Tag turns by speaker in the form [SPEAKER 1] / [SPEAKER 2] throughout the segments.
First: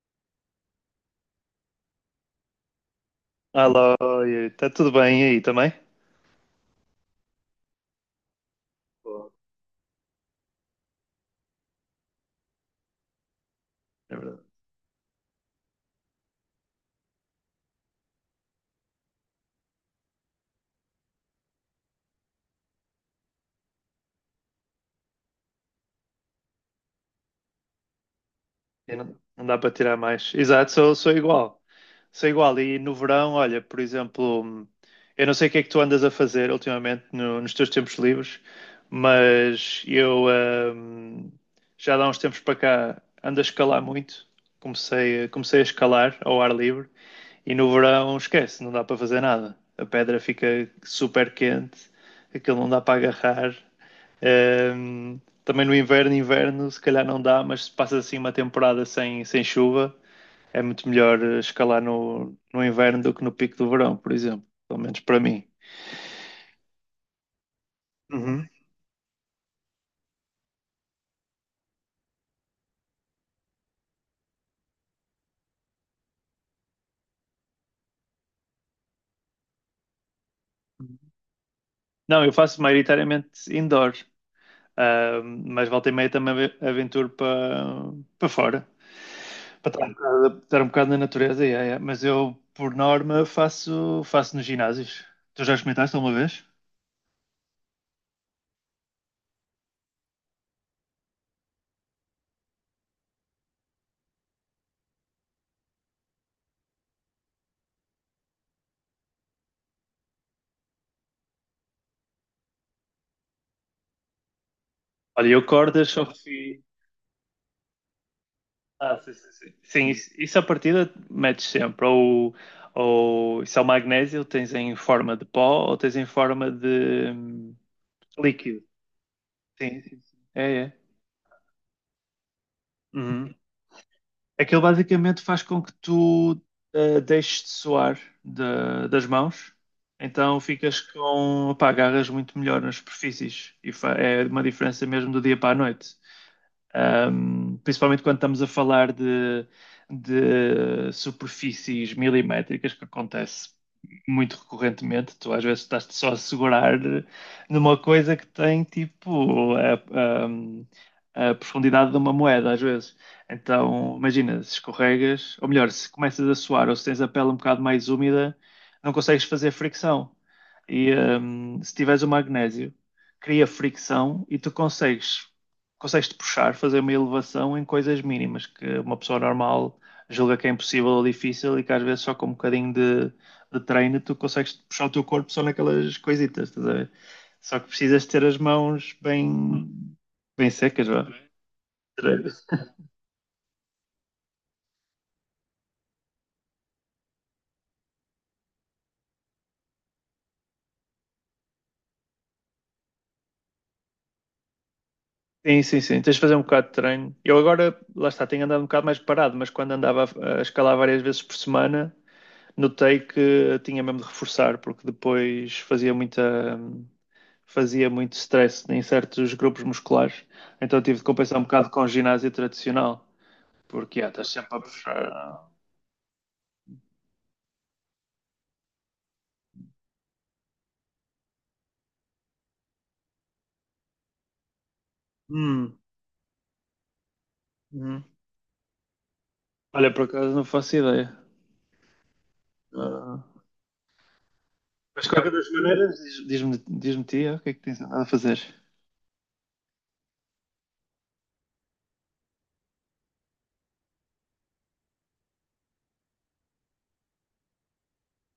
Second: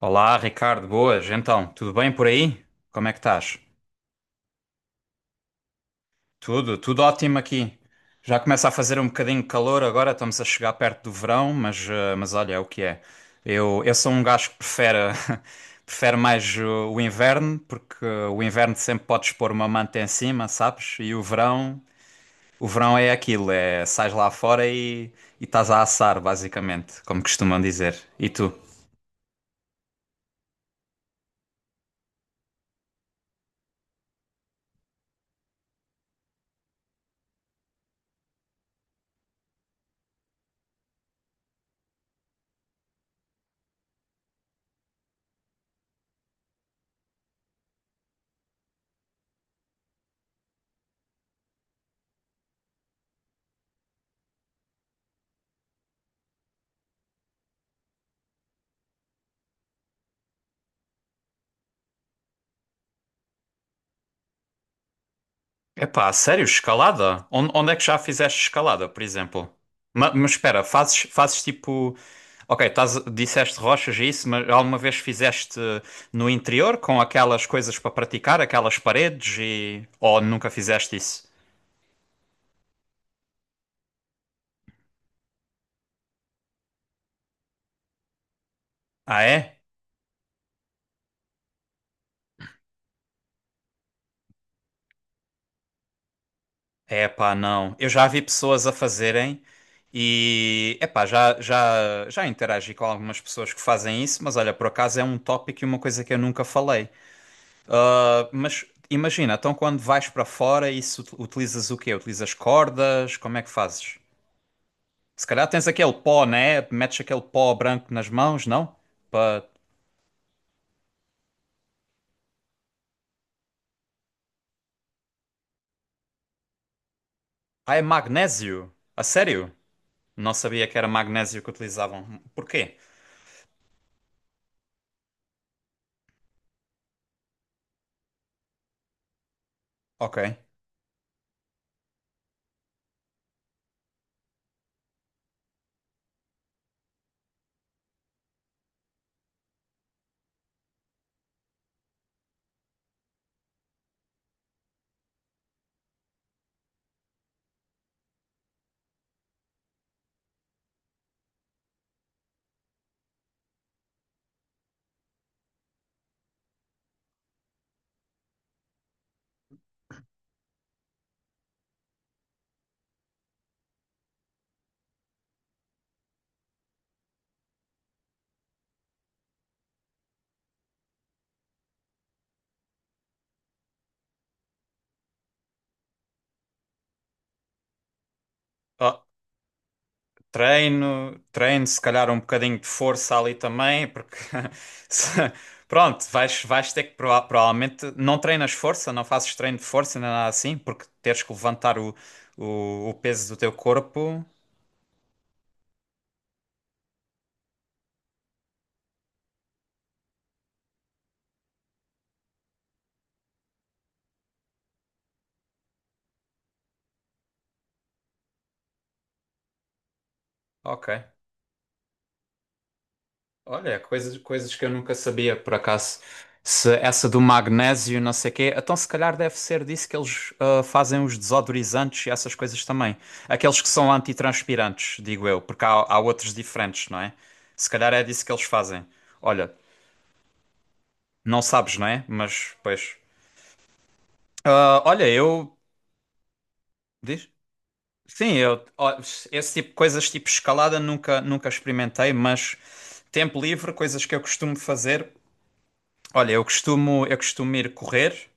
[SPEAKER 1] Olá, Ricardo, boas. Então, tudo bem por aí? Como é que estás?
[SPEAKER 2] Alô, está tudo bem aí também?
[SPEAKER 1] Tudo, tudo ótimo aqui. Já começa a fazer um
[SPEAKER 2] Pô,
[SPEAKER 1] bocadinho de calor agora, estamos a chegar perto do verão, mas olha, é o que é. Eu sou
[SPEAKER 2] é
[SPEAKER 1] um
[SPEAKER 2] verdade.
[SPEAKER 1] gajo que prefere, prefere mais o inverno, porque o inverno sempre podes pôr uma manta em cima, sabes? E o verão é aquilo, é sais lá fora e estás a assar, basicamente, como costumam dizer. E tu?
[SPEAKER 2] Não, não dá para tirar mais. Exato, sou, sou igual. Sou igual. E no verão, olha, por exemplo, eu não sei o que é que tu andas a fazer ultimamente nos teus tempos livres, mas eu, já há uns tempos para cá ando a escalar muito. Comecei, comecei a escalar ao ar livre e no verão esquece, não dá para fazer nada. A pedra fica super quente, aquilo não dá para agarrar. Um, Também no inverno, inverno, se calhar não dá, mas se passas assim uma temporada sem chuva, é muito melhor escalar no inverno do que no pico do verão, por exemplo. Pelo menos para mim.
[SPEAKER 1] Epá, sério, escalada? Onde é que já fizeste
[SPEAKER 2] Uhum.
[SPEAKER 1] escalada, por exemplo? Mas, espera, fazes tipo. Ok, estás, disseste rochas e isso, mas alguma vez fizeste no interior com aquelas coisas para praticar, aquelas paredes e. Ou nunca fizeste isso?
[SPEAKER 2] Não, eu faço maioritariamente indoor, mas volta e meia também aventuro para para fora,
[SPEAKER 1] Ah, é?
[SPEAKER 2] para estar um bocado na natureza. Yeah, yeah. Mas eu, por norma, faço, faço nos ginásios. Tu já experimentaste alguma vez?
[SPEAKER 1] É, epá, não. Eu já vi pessoas a fazerem e. Epá, já interagi com algumas pessoas que fazem isso, mas olha, por acaso é um tópico e uma coisa que eu nunca falei. Ah, mas imagina, então quando vais para fora, isso utilizas o quê? Utilizas cordas? Como é que fazes? Se
[SPEAKER 2] Olha, eu
[SPEAKER 1] calhar tens
[SPEAKER 2] cordas
[SPEAKER 1] aquele
[SPEAKER 2] só
[SPEAKER 1] pó,
[SPEAKER 2] fiz.
[SPEAKER 1] né? Metes aquele pó branco nas mãos, não?
[SPEAKER 2] Ah, sim, sim,
[SPEAKER 1] Pa-
[SPEAKER 2] sim. Sim, isso à partida metes sempre. Ou isso é o magnésio, tens em forma de pó ou tens em forma de
[SPEAKER 1] Ah, é
[SPEAKER 2] líquido.
[SPEAKER 1] magnésio. A sério?
[SPEAKER 2] Sim, sim, sim.
[SPEAKER 1] Não
[SPEAKER 2] É,
[SPEAKER 1] sabia
[SPEAKER 2] é.
[SPEAKER 1] que era magnésio que utilizavam. Porquê?
[SPEAKER 2] Uhum. Aquilo basicamente faz com que tu deixes de suar das mãos, então
[SPEAKER 1] Ok.
[SPEAKER 2] ficas com, pá, agarras muito melhor nas superfícies e é uma diferença mesmo do dia para a noite. Principalmente quando estamos a falar de superfícies milimétricas, que acontece muito recorrentemente. Tu às vezes estás só a segurar numa coisa que tem tipo a- a profundidade de uma moeda, às vezes. Então, imagina, se escorregas, ou melhor, se começas a suar ou se tens a pele um bocado mais úmida, não consegues fazer fricção. E se tiveres o magnésio, cria fricção e tu consegues consegues-te puxar, fazer uma elevação em coisas mínimas que uma pessoa normal julga que é impossível ou difícil e que às vezes só com um bocadinho de treino tu consegues puxar o teu corpo só naquelas coisitas, estás a ver? Só que precisas ter as mãos
[SPEAKER 1] Ah,
[SPEAKER 2] bem, bem secas, vá.
[SPEAKER 1] treino, treino, se calhar um bocadinho de força ali também, porque se- pronto, vais ter que provavelmente não treinas força, não fazes treino de força nem nada assim, porque teres que levantar o, o peso do teu corpo.
[SPEAKER 2] Sim, sim, sim. Tens de fazer um bocado de treino. Eu agora, lá está, tenho andado um bocado mais parado, mas quando andava a escalar várias vezes por semana, notei que tinha mesmo de reforçar, porque depois fazia fazia muito stress em certos grupos musculares, então
[SPEAKER 1] Ok.
[SPEAKER 2] tive de compensar um bocado com ginásio tradicional,
[SPEAKER 1] Olha,
[SPEAKER 2] porque yeah,
[SPEAKER 1] coisas,
[SPEAKER 2] estás
[SPEAKER 1] coisas
[SPEAKER 2] sempre a
[SPEAKER 1] que eu nunca sabia,
[SPEAKER 2] puxar.
[SPEAKER 1] por acaso. Se essa do magnésio, não sei quê, então se calhar deve ser disso que eles fazem os desodorizantes e essas coisas também. Aqueles que são antitranspirantes, digo eu, porque há,
[SPEAKER 2] Hum,
[SPEAKER 1] há outros diferentes, não é? Se calhar é
[SPEAKER 2] hum.
[SPEAKER 1] disso que eles fazem. Olha,
[SPEAKER 2] Olha, por acaso não faço ideia.
[SPEAKER 1] não sabes, não é? Mas, pois.
[SPEAKER 2] Ah,
[SPEAKER 1] Ah,
[SPEAKER 2] mas
[SPEAKER 1] olha,
[SPEAKER 2] de qualquer das
[SPEAKER 1] eu.
[SPEAKER 2] maneiras, diz-me
[SPEAKER 1] Diz?
[SPEAKER 2] tia, o que é que tens andado a
[SPEAKER 1] Sim,
[SPEAKER 2] fazer?
[SPEAKER 1] eu. Ó, esse tipo de coisas, tipo escalada, nunca, nunca experimentei, mas tempo livre, coisas que eu costumo fazer. Olha, eu costumo ir correr.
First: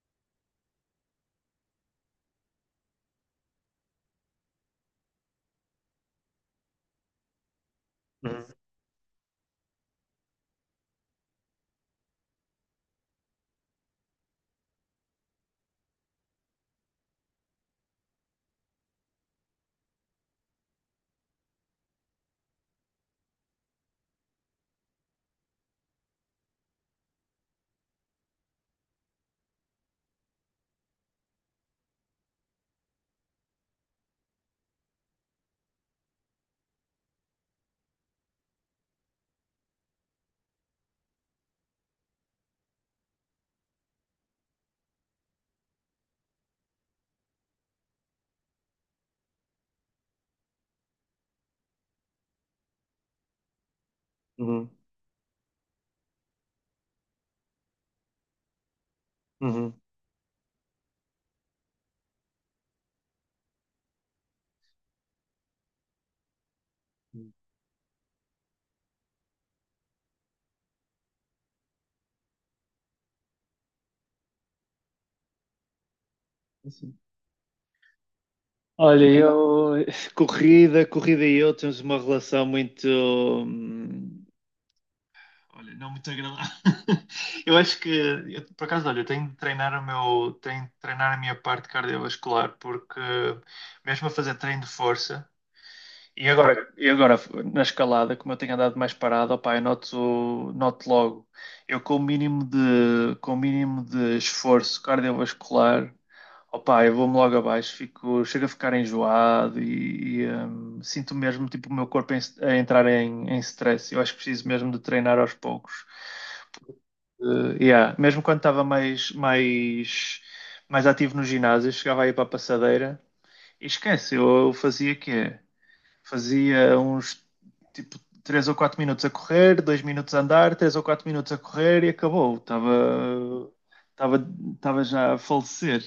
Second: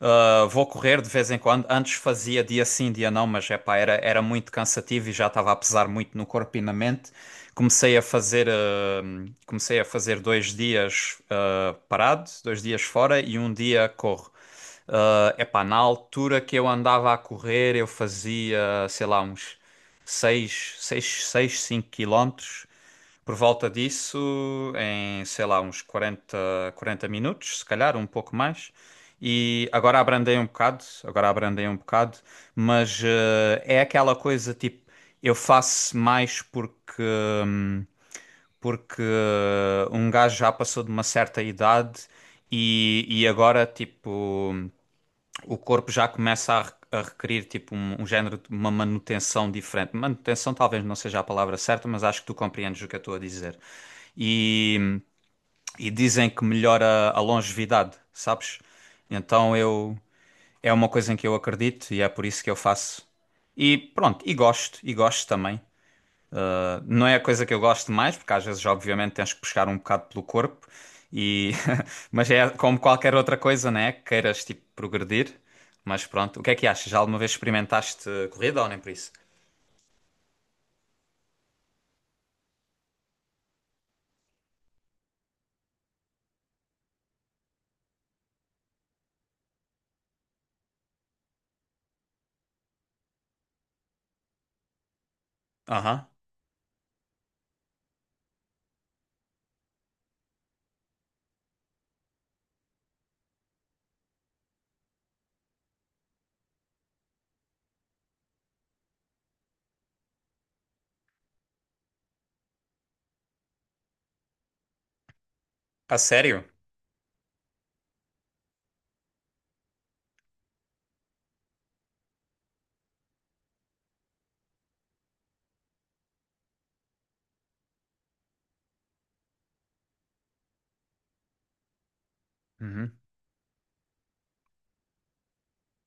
[SPEAKER 1] Vou correr de vez em quando. Antes fazia dia sim, dia não, mas epá, era muito cansativo e já estava a pesar muito no corpo e na mente. Comecei a fazer 2 dias parado, 2 dias fora e um dia corro. Epá, na altura que eu andava a correr, eu fazia, sei lá, uns 6 6 6 5 quilómetros. Por volta disso, em, sei lá, uns 40 minutos, se calhar, um pouco mais. E agora abrandei um bocado, agora abrandei um bocado, mas é aquela coisa tipo, eu faço mais porque, hum, porque um gajo já passou de uma certa idade e agora, tipo o corpo já começa a requerir tipo um género de uma manutenção diferente. Manutenção talvez não seja a palavra certa, mas acho que tu compreendes o que eu estou a dizer.
[SPEAKER 2] Uhum,
[SPEAKER 1] E, e dizem que melhora a longevidade, sabes? Então
[SPEAKER 2] uhum.
[SPEAKER 1] eu é uma coisa em que eu acredito e é por isso que eu faço. E pronto, e gosto também. Não é a
[SPEAKER 2] Hum.
[SPEAKER 1] coisa que eu gosto mais, porque às vezes, obviamente, tens que puxar um bocado pelo corpo, e... mas é como qualquer outra coisa, né? Que queiras, tipo, progredir. Mas pronto, o que é que achas?
[SPEAKER 2] Assim.
[SPEAKER 1] Já alguma vez experimentaste corrida ou nem por
[SPEAKER 2] Olha,
[SPEAKER 1] isso?
[SPEAKER 2] então, eu, corrida, corrida e eu temos uma relação muito, olha, não muito agradável. Eu acho eu, por acaso, olha, eu tenho de treinar o meu, tenho de treinar a minha parte cardiovascular, porque mesmo a fazer treino de força,
[SPEAKER 1] Aham.
[SPEAKER 2] e agora, e agora na escalada, como eu tenho andado mais parado, opá, eu noto, noto logo. Eu com o mínimo com o mínimo de esforço cardiovascular, opá, eu vou-me logo abaixo, fico, chego a ficar enjoado e, sinto mesmo tipo, o meu corpo a entrar em stress. Eu acho que preciso mesmo de treinar aos poucos.
[SPEAKER 1] A sério?
[SPEAKER 2] Yeah. Mesmo quando estava mais ativo no ginásio, eu chegava aí para a passadeira e esquece, eu fazia o quê? Fazia uns tipo 3 ou 4 minutos a correr, 2 minutos a andar, 3 ou 4 minutos a correr e acabou.
[SPEAKER 1] Uhum.
[SPEAKER 2] Estava, Estava já a falecer.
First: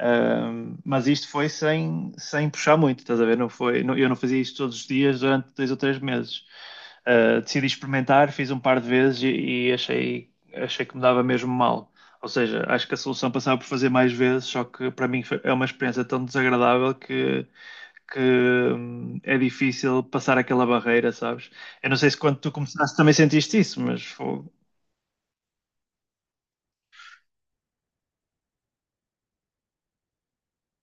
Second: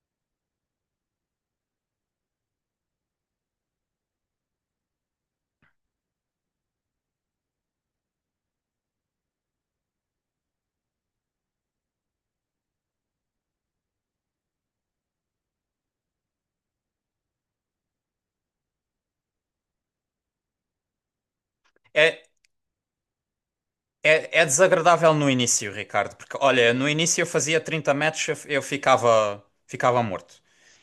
[SPEAKER 2] Mas isto foi sem puxar muito, estás a ver? Não foi, não, eu não fazia isto todos os dias durante dois ou três meses. Decidi experimentar, fiz um par de vezes e, achei que me dava mesmo mal. Ou seja, acho que a solução passava por fazer mais vezes, só que para mim foi, é uma experiência tão desagradável que é difícil passar aquela barreira, sabes? Eu não sei se
[SPEAKER 1] É,
[SPEAKER 2] quando tu começaste também sentiste isso, mas
[SPEAKER 1] é, é
[SPEAKER 2] fogo.
[SPEAKER 1] desagradável no início, Ricardo, porque olha, no início eu fazia 30 metros, eu ficava, ficava morto.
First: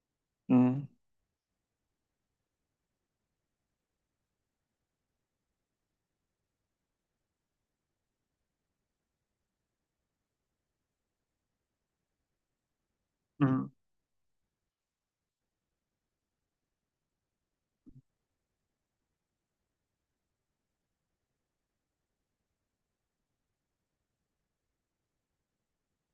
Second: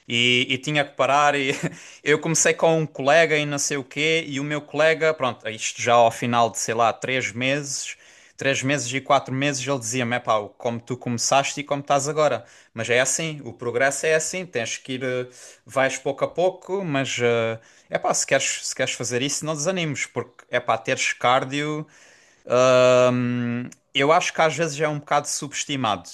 [SPEAKER 1] E tinha
[SPEAKER 2] Hum,
[SPEAKER 1] que parar. E eu comecei com um colega e não sei o quê, e o meu colega, pronto, isto já ao final de sei lá, 3 meses, 3 meses e 4 meses, ele dizia-me: é pá, como tu começaste e como estás agora. Mas é assim, o
[SPEAKER 2] hum.
[SPEAKER 1] progresso é assim, tens que ir, vais pouco a pouco, mas é pá, se queres fazer isso, não desanimes, porque é pá, teres cardio. Eu acho que às vezes é um bocado subestimado.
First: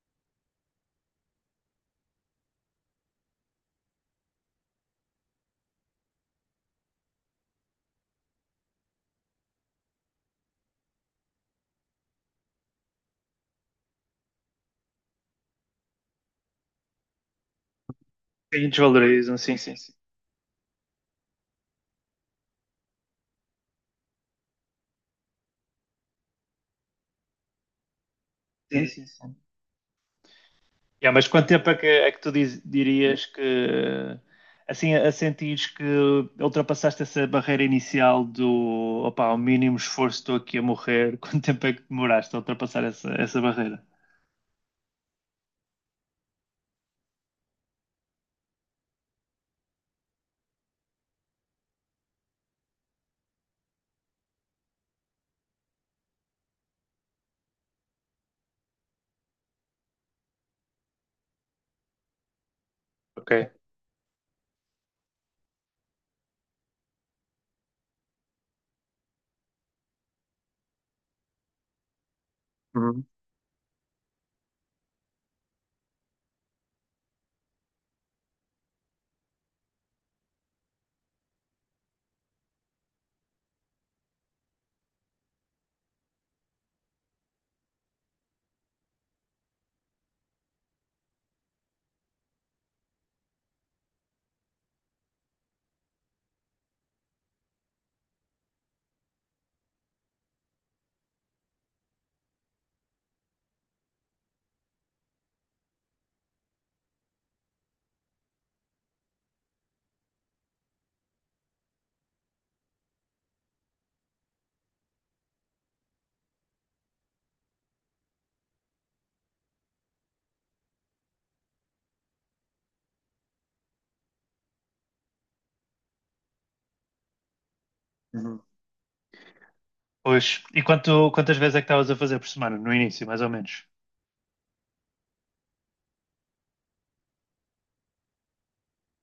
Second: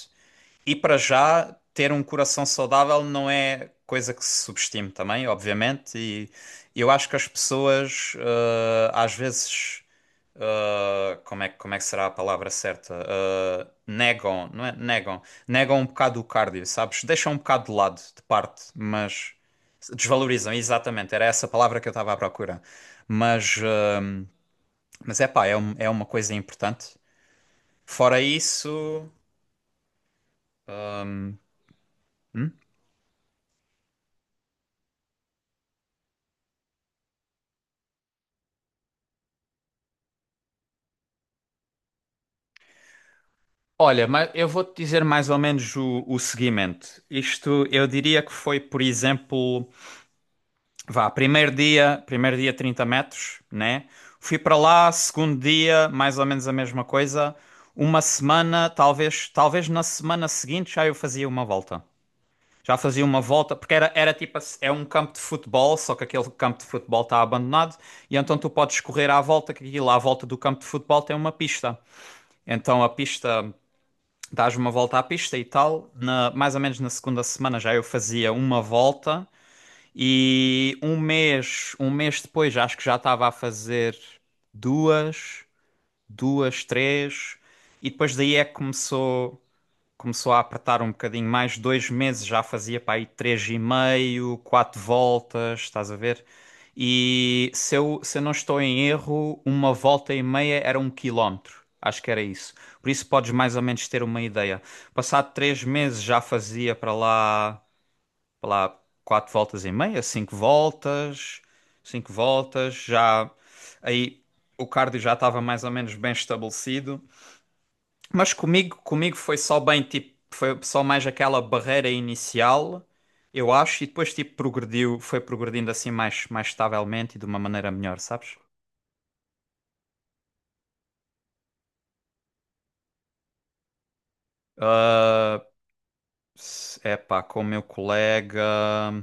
[SPEAKER 1] E para já, ter um coração saudável não é coisa que se subestime também, obviamente. E eu acho que as pessoas, às vezes, como é que será a palavra certa? Negam, não é? Negam. Negam um bocado o cardio, sabes? Deixam um bocado de lado, de parte,
[SPEAKER 2] Sim,
[SPEAKER 1] mas
[SPEAKER 2] desvalorizam, sim, sim, sim.
[SPEAKER 1] desvalorizam, exatamente. Era essa palavra que eu estava à procura. Mas, eh, mas é pá, é uma coisa importante. Fora
[SPEAKER 2] Sim, sim,
[SPEAKER 1] isso,
[SPEAKER 2] sim. Yeah, mas quanto tempo é é que tu dirias que assim a sentires que ultrapassaste essa barreira inicial do opá, ao mínimo esforço estou aqui a morrer, quanto tempo é que demoraste a ultrapassar essa barreira?
[SPEAKER 1] olha, mas eu vou-te dizer mais ou menos o seguimento. Isto eu diria que foi, por exemplo, vá, primeiro dia 30 metros, né? Fui para lá, segundo dia, mais ou menos a mesma coisa. Uma semana, talvez, na semana seguinte já eu fazia uma volta. Já fazia uma
[SPEAKER 2] Ok.
[SPEAKER 1] volta, porque era tipo, assim, é um campo de futebol, só que aquele campo de futebol está abandonado, e então tu podes correr à volta, que aquilo à volta do campo de futebol tem uma pista. Então a
[SPEAKER 2] Uhum.
[SPEAKER 1] pista. Dás uma volta à pista e tal. Mais ou menos na segunda semana já eu fazia uma volta e um mês depois já acho que já estava a fazer duas, duas, três e depois daí é que começou a apertar um bocadinho mais, 2 meses já fazia para aí três e meio, quatro voltas, estás a ver? E se eu não estou em erro, uma volta e meia era 1 quilómetro. Acho que era isso. Por isso podes mais ou menos ter uma ideia. Passado 3 meses já fazia para lá quatro voltas e meia, cinco voltas, cinco voltas. Já aí o cardio já estava mais ou menos bem estabelecido. Mas comigo foi só bem, tipo, foi só mais aquela barreira inicial, eu acho, e depois, tipo, progrediu, foi progredindo assim mais, estavelmente e de uma maneira melhor, sabes?
[SPEAKER 2] Uhum. Pois. E quantas vezes é que estavas a fazer por semana? No início, mais ou menos?
[SPEAKER 1] Epá, com o meu colega,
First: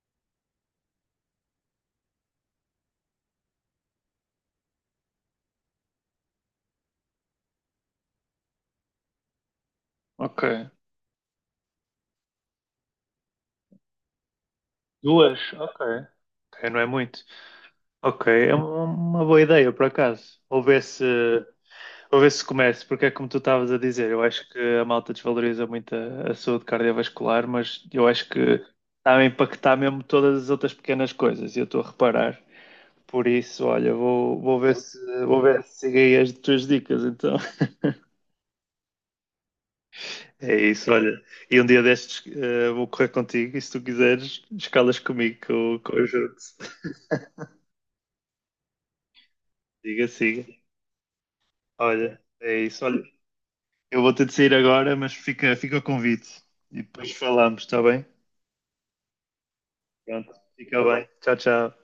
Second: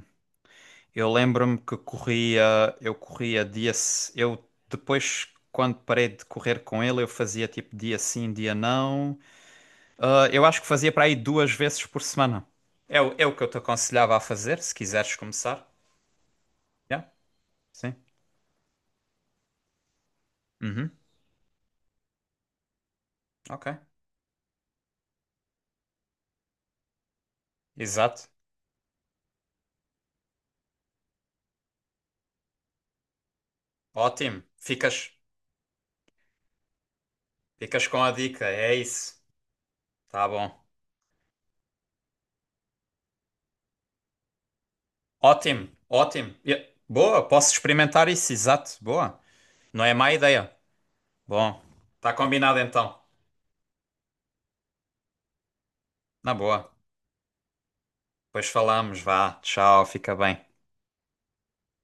[SPEAKER 1] eu lembro-me que corria, eu corria dia, eu depois, quando parei de correr com ele, eu fazia tipo dia sim, dia não. Ah, eu acho que
[SPEAKER 2] Ok.
[SPEAKER 1] fazia para aí 2 vezes por semana. É, é o que eu te aconselhava a fazer, se quiseres
[SPEAKER 2] Duas?
[SPEAKER 1] começar.
[SPEAKER 2] Ok. Ok, não é
[SPEAKER 1] Yeah,
[SPEAKER 2] muito.
[SPEAKER 1] sim.
[SPEAKER 2] Ok, é uma boa ideia, por acaso. Ou ver
[SPEAKER 1] Uhum,
[SPEAKER 2] se. Para ver se começa, porque é como tu estavas a
[SPEAKER 1] ok.
[SPEAKER 2] dizer, eu acho que a malta desvaloriza muito a saúde cardiovascular, mas eu acho
[SPEAKER 1] Exato.
[SPEAKER 2] que está a impactar mesmo todas as outras pequenas coisas, e eu estou a reparar. Por isso, olha,
[SPEAKER 1] Ótimo. Ficas,
[SPEAKER 2] vou ver se sigo aí as tuas dicas, então.
[SPEAKER 1] ficas com a dica. É isso. Tá bom.
[SPEAKER 2] É isso, olha. E um dia destes vou correr contigo e se tu quiseres, escalas comigo que
[SPEAKER 1] Ótimo,
[SPEAKER 2] que eu
[SPEAKER 1] ótimo.
[SPEAKER 2] ajudo.
[SPEAKER 1] Boa, posso experimentar isso. Exato. Boa. Não é
[SPEAKER 2] Siga,
[SPEAKER 1] má
[SPEAKER 2] siga.
[SPEAKER 1] ideia. Bom, tá
[SPEAKER 2] Olha,
[SPEAKER 1] combinado
[SPEAKER 2] é isso,
[SPEAKER 1] então.
[SPEAKER 2] olha. Eu vou ter de sair agora, mas fica, fica o
[SPEAKER 1] Na
[SPEAKER 2] convite.
[SPEAKER 1] boa.
[SPEAKER 2] E depois falamos, está bem?
[SPEAKER 1] Depois falamos. Vá. Tchau. Fica
[SPEAKER 2] Pronto,
[SPEAKER 1] bem.
[SPEAKER 2] fica bem. Tchau, tchau.